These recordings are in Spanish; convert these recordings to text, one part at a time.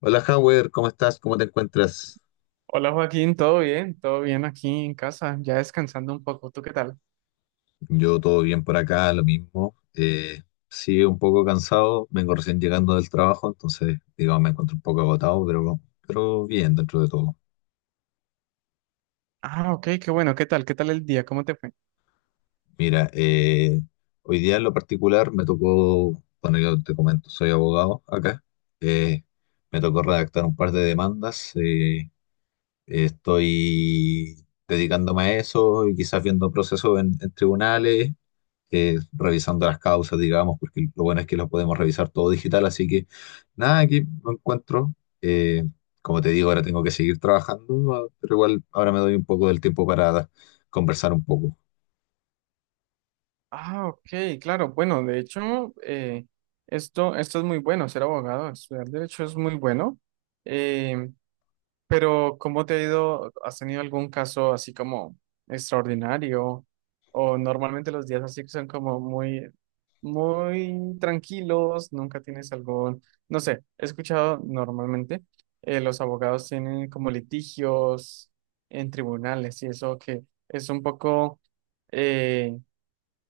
Hola, Howard, ¿cómo estás? ¿Cómo te encuentras? Hola Joaquín, ¿todo bien? ¿Todo bien aquí en casa? Ya descansando un poco, ¿tú qué tal? Yo todo bien por acá, lo mismo. Sí, un poco cansado, vengo recién llegando del trabajo, entonces, digamos, me encuentro un poco agotado, pero bien dentro de todo. Ah, ok, qué bueno, ¿qué tal? ¿Qué tal el día? ¿Cómo te fue? Mira, hoy día en lo particular me tocó, bueno, yo te comento, soy abogado acá, eh, me tocó redactar un par de demandas, estoy dedicándome a eso y quizás viendo procesos en tribunales, revisando las causas, digamos, porque lo bueno es que lo podemos revisar todo digital, así que nada, aquí lo encuentro. Eh, Como te digo, ahora tengo que seguir trabajando, ah, pero igual ahora me doy un poco del tiempo para conversar un poco, Ah, ok, claro, bueno, de hecho, esto es muy bueno, ser abogado, estudiar derecho es muy bueno. Eh, Pero, ¿cómo te ha ido? ¿Has tenido algún caso así como extraordinario? O normalmente los días así que son como muy tranquilos, nunca tienes algún, no sé, he escuchado normalmente los abogados tienen como litigios en tribunales y eso que es un poco eh,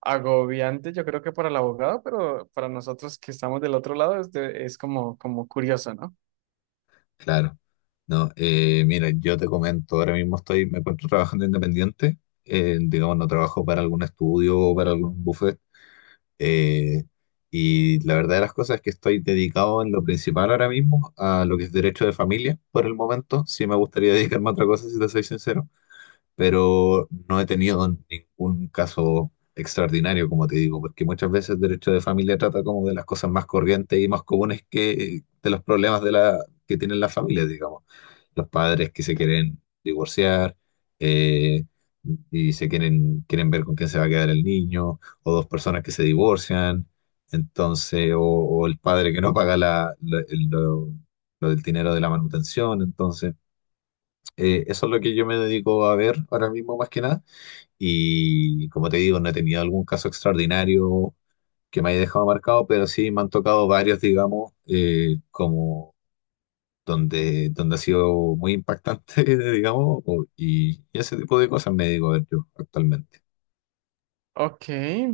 agobiante, yo creo que para el abogado, pero para nosotros que estamos del otro lado es, es como, como curioso, ¿no? claro. No, mira, yo te comento, ahora mismo estoy, me encuentro trabajando independiente, digamos, no trabajo para algún estudio o para algún bufete. Eh, y la verdad de las cosas es que estoy dedicado en lo principal ahora mismo a lo que es derecho de familia por el momento. Sí me gustaría dedicarme a otra cosa, si te soy sincero, pero no he tenido ningún caso extraordinario, como te digo, porque muchas veces el derecho de familia trata como de las cosas más corrientes y más comunes que de los problemas de la, que tienen las familias, digamos, los padres que se quieren divorciar, eh, y se quieren, quieren ver con quién se va a quedar el niño, o dos personas que se divorcian, entonces, o el padre que no paga lo del dinero de la manutención, entonces, eso es lo que yo me dedico a ver ahora mismo más que nada, y como te digo, no he tenido algún caso extraordinario que me haya dejado marcado, pero sí me han tocado varios, digamos, como donde, donde ha sido muy impactante, digamos, y ese tipo de cosas me digo a ver yo actualmente. Ok,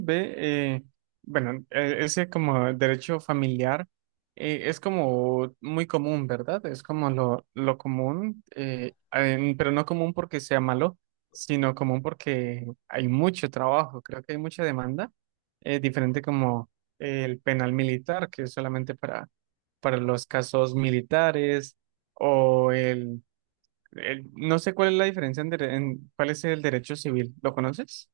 ve, bueno, ese como derecho familiar es como muy común, ¿verdad? Es como lo común, pero no común porque sea malo, sino común porque hay mucho trabajo, creo que hay mucha demanda, diferente como el penal militar, que es solamente para los casos militares o no sé cuál es la diferencia en, cuál es el derecho civil, ¿lo conoces?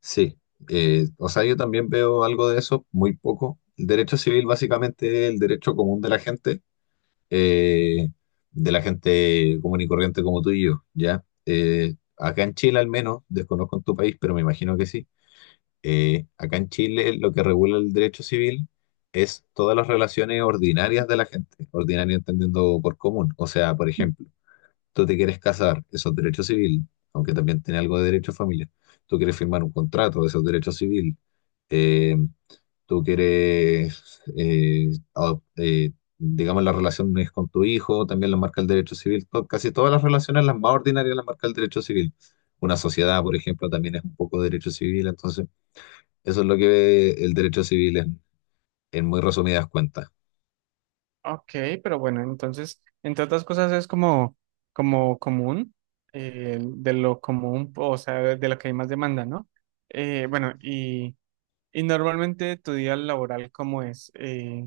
Sí, o sea, yo también veo algo de eso, muy poco. El derecho civil básicamente es el derecho común eh, de la gente común y corriente como tú y yo, ¿ya? Acá en Chile al menos, desconozco en tu país, pero me imagino que sí. Acá en Chile lo que regula el derecho civil es todas las relaciones ordinarias de la gente, ordinaria entendiendo por común. O sea, por ejemplo, tú te quieres casar, eso es derecho civil, aunque también tiene algo de derecho de familia. Tú quieres firmar un contrato, eso es derecho civil. Eh, Tú quieres, digamos, las relaciones con tu hijo, también las marca el derecho civil. Casi todas las relaciones, las más ordinarias, las marca el derecho civil. Una sociedad, por ejemplo, también es un poco derecho civil, entonces... Eso es lo que ve el derecho civil en muy resumidas cuentas. Ok, pero bueno, entonces, entre otras cosas es como, como común, de lo común, o sea, de lo que hay más demanda, ¿no? Bueno, y normalmente tu día laboral, ¿cómo es?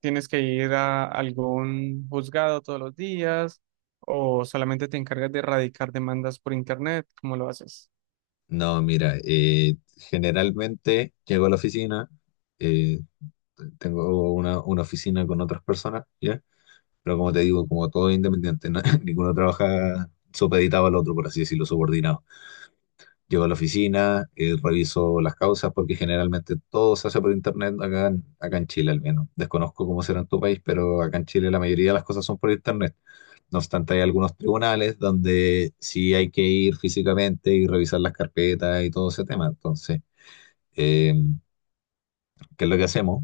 ¿Tienes que ir a algún juzgado todos los días o solamente te encargas de erradicar demandas por internet? ¿Cómo lo haces? No, mira, generalmente llego a la oficina, eh, tengo una oficina con otras personas, ¿ya? Pero como te digo, como todo es independiente, ninguno trabaja supeditado al otro, por así decirlo, subordinado. Llego a la oficina, reviso las causas, porque generalmente todo se hace por internet acá en, acá en Chile al menos. Desconozco cómo será en tu país, pero acá en Chile la mayoría de las cosas son por internet. No obstante, hay algunos tribunales donde sí hay que ir físicamente y revisar las carpetas y todo ese tema. Entonces, eh, que es lo que hacemos,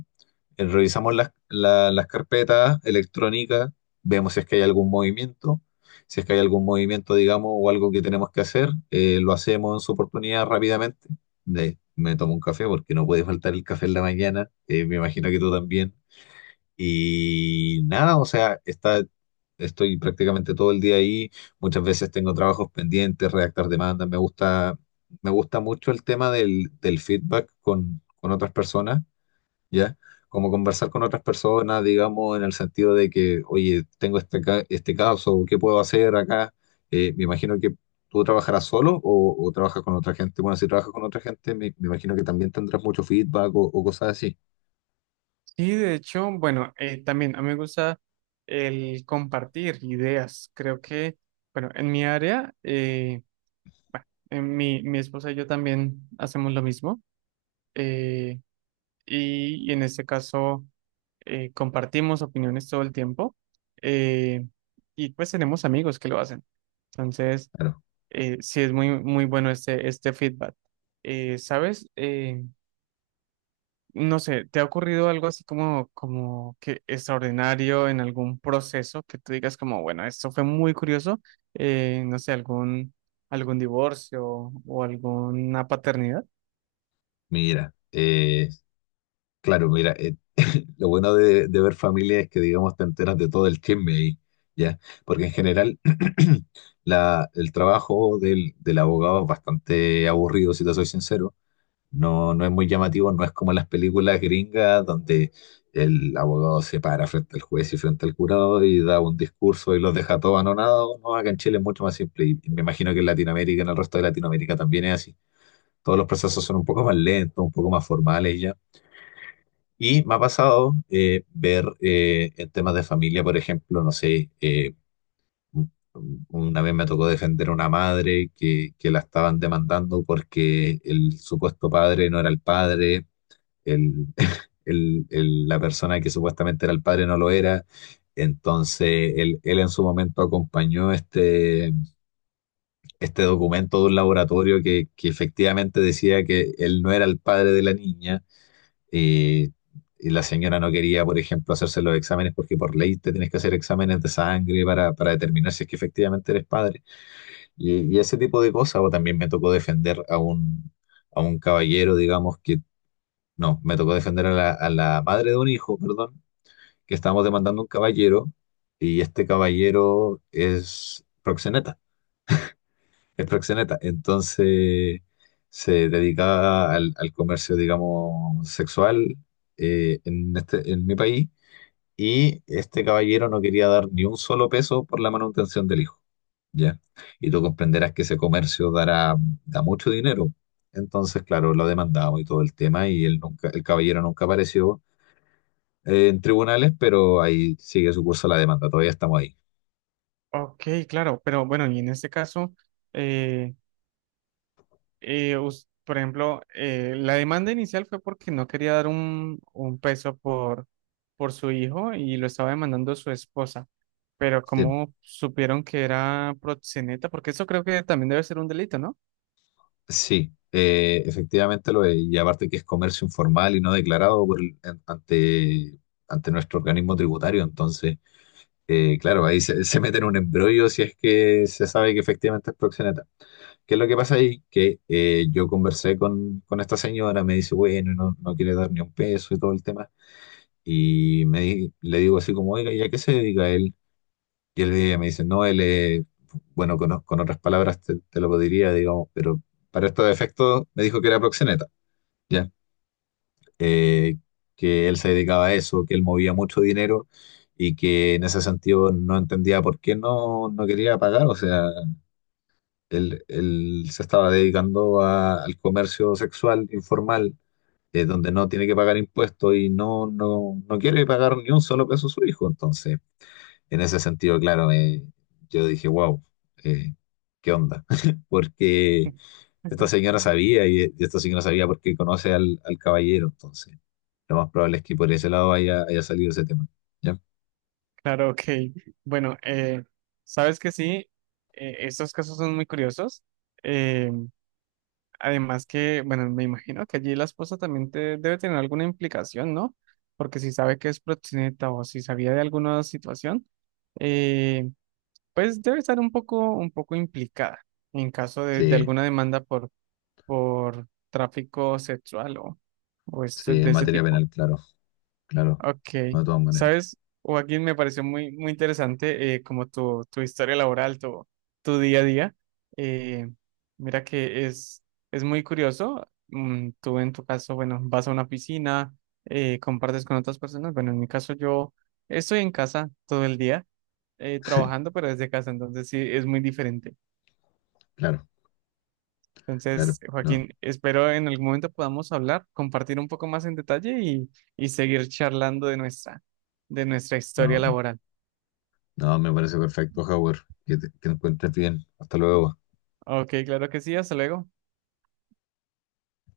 revisamos las carpetas electrónicas, vemos si es que hay algún movimiento, si es que hay algún movimiento, digamos, o algo que tenemos que hacer, lo hacemos en su oportunidad rápidamente. Me tomo un café porque no puede faltar el café en la mañana, me imagino que tú también. Y nada, o sea, está, estoy prácticamente todo el día ahí, muchas veces tengo trabajos pendientes, redactar demandas, me gusta mucho el tema del, del feedback con otras personas, ¿ya? Como conversar con otras personas, digamos, en el sentido de que, oye, tengo este caso, ¿qué puedo hacer acá? Me imagino que tú trabajarás solo o trabajas con otra gente. Bueno, si trabajas con otra gente, me imagino que también tendrás mucho feedback o cosas así. Sí, de hecho, bueno, también a mí me gusta el compartir ideas. Creo que, bueno, en mi área... Mi esposa y yo también hacemos lo mismo eh, y en este caso compartimos opiniones todo el tiempo eh, y pues tenemos amigos que lo hacen. Entonces, Claro, sí es muy, muy bueno este feedback. ¿Sabes? No sé, ¿te ha ocurrido algo así como, como que extraordinario en algún proceso que tú digas como, bueno, esto fue muy curioso? No sé, algún, algún divorcio o alguna paternidad. mira, claro, mira, eh, lo bueno de ver familia es que, digamos, te enteras de todo el chisme ahí, ¿ya? Porque en general... el trabajo del, del abogado es bastante aburrido, si te soy sincero. No, no es muy llamativo, no es como las películas gringas donde el abogado se para frente al juez y frente al jurado y da un discurso y los deja todos anonados. No, acá en Chile es mucho más simple y me imagino que en Latinoamérica, en el resto de Latinoamérica también es así. Todos los procesos son un poco más lentos, un poco más formales y ya. Y me ha pasado, ver, en temas de familia, por ejemplo, no sé, una vez me tocó defender a una madre que la estaban demandando porque el supuesto padre no era el padre, el, la persona que supuestamente era el padre no lo era. Entonces, él en su momento acompañó este, este documento de un laboratorio que efectivamente decía que él no era el padre de la niña. eh, y la señora no quería, por ejemplo, hacerse los exámenes porque por ley te tienes que hacer exámenes de sangre para determinar si es que efectivamente eres padre. Y ese tipo de cosas. O también me tocó defender a un caballero, digamos, que no, me tocó defender a la madre de un hijo, perdón, que estábamos demandando un caballero, y este caballero es proxeneta, es proxeneta. Entonces se dedicaba al, al comercio, digamos, sexual, en este, en mi país, y este caballero no quería dar ni un solo peso por la manutención del hijo, ¿ya? Y tú comprenderás que ese comercio dará, da mucho dinero. Entonces, claro, lo demandamos y todo el tema y él nunca, el caballero nunca apareció, en tribunales, pero ahí sigue su curso la demanda, todavía estamos ahí. Ok, claro, pero bueno, y en este caso, eh, por ejemplo, la demanda inicial fue porque no quería dar un peso por su hijo y lo estaba demandando su esposa, pero Sí, ¿cómo supieron que era proxeneta? Porque eso creo que también debe ser un delito, ¿no? sí, efectivamente lo es. Y aparte que es comercio informal y no declarado por ante, ante nuestro organismo tributario. Entonces, claro, ahí se, se mete en un embrollo si es que se sabe que efectivamente es proxeneta. ¿Qué es lo que pasa ahí? Que yo conversé con esta señora, me dice, bueno, no, no quiere dar ni un peso y todo el tema. Y le digo así como, oiga, ¿y a qué se dedica él? Y él viene y me dice, no, él es, bueno, con otras palabras te, te lo diría, digamos, pero para estos efectos me dijo que era proxeneta, ¿ya? Eh, que él se dedicaba a eso, que él movía mucho dinero y que en ese sentido no entendía por qué no, no quería pagar, o sea, él se estaba dedicando al comercio sexual informal, donde no tiene que pagar impuestos y no, no, no quiere pagar ni un solo peso a su hijo, entonces en ese sentido, claro, yo dije, wow, eh, ¿qué onda? Porque esta señora sabía y esta señora sabía porque conoce al, al caballero, entonces lo más probable es que por ese lado haya, haya salido ese tema. ¿Ya? Claro, ok. Bueno, sabes que sí, estos casos son muy curiosos. eh, Además que, bueno, me imagino que allí la esposa también debe tener alguna implicación, ¿no? Porque si sabe que es proxeneta o si sabía de alguna situación, eh, pues debe estar un poco implicada en caso de Sí, alguna demanda por tráfico sexual o, sí, de en ese materia tipo. penal, claro, claro, Ok, no, de todas maneras, ¿sabes? Joaquín, me pareció muy, muy interesante como tu historia laboral, tu día a día. Eh, mira que es muy curioso. Mm, tú en tu caso, bueno, vas a una piscina, compartes con otras personas. Bueno, en mi caso yo estoy en casa todo el día trabajando, pero desde casa, entonces sí, es muy diferente. claro, Entonces, claro, no, Joaquín, espero en algún momento podamos hablar, compartir un poco más en detalle y seguir charlando de de nuestra historia no, laboral. no, me parece perfecto, Howard, que te encuentres bien, hasta luego. Ok, claro que sí, hasta luego.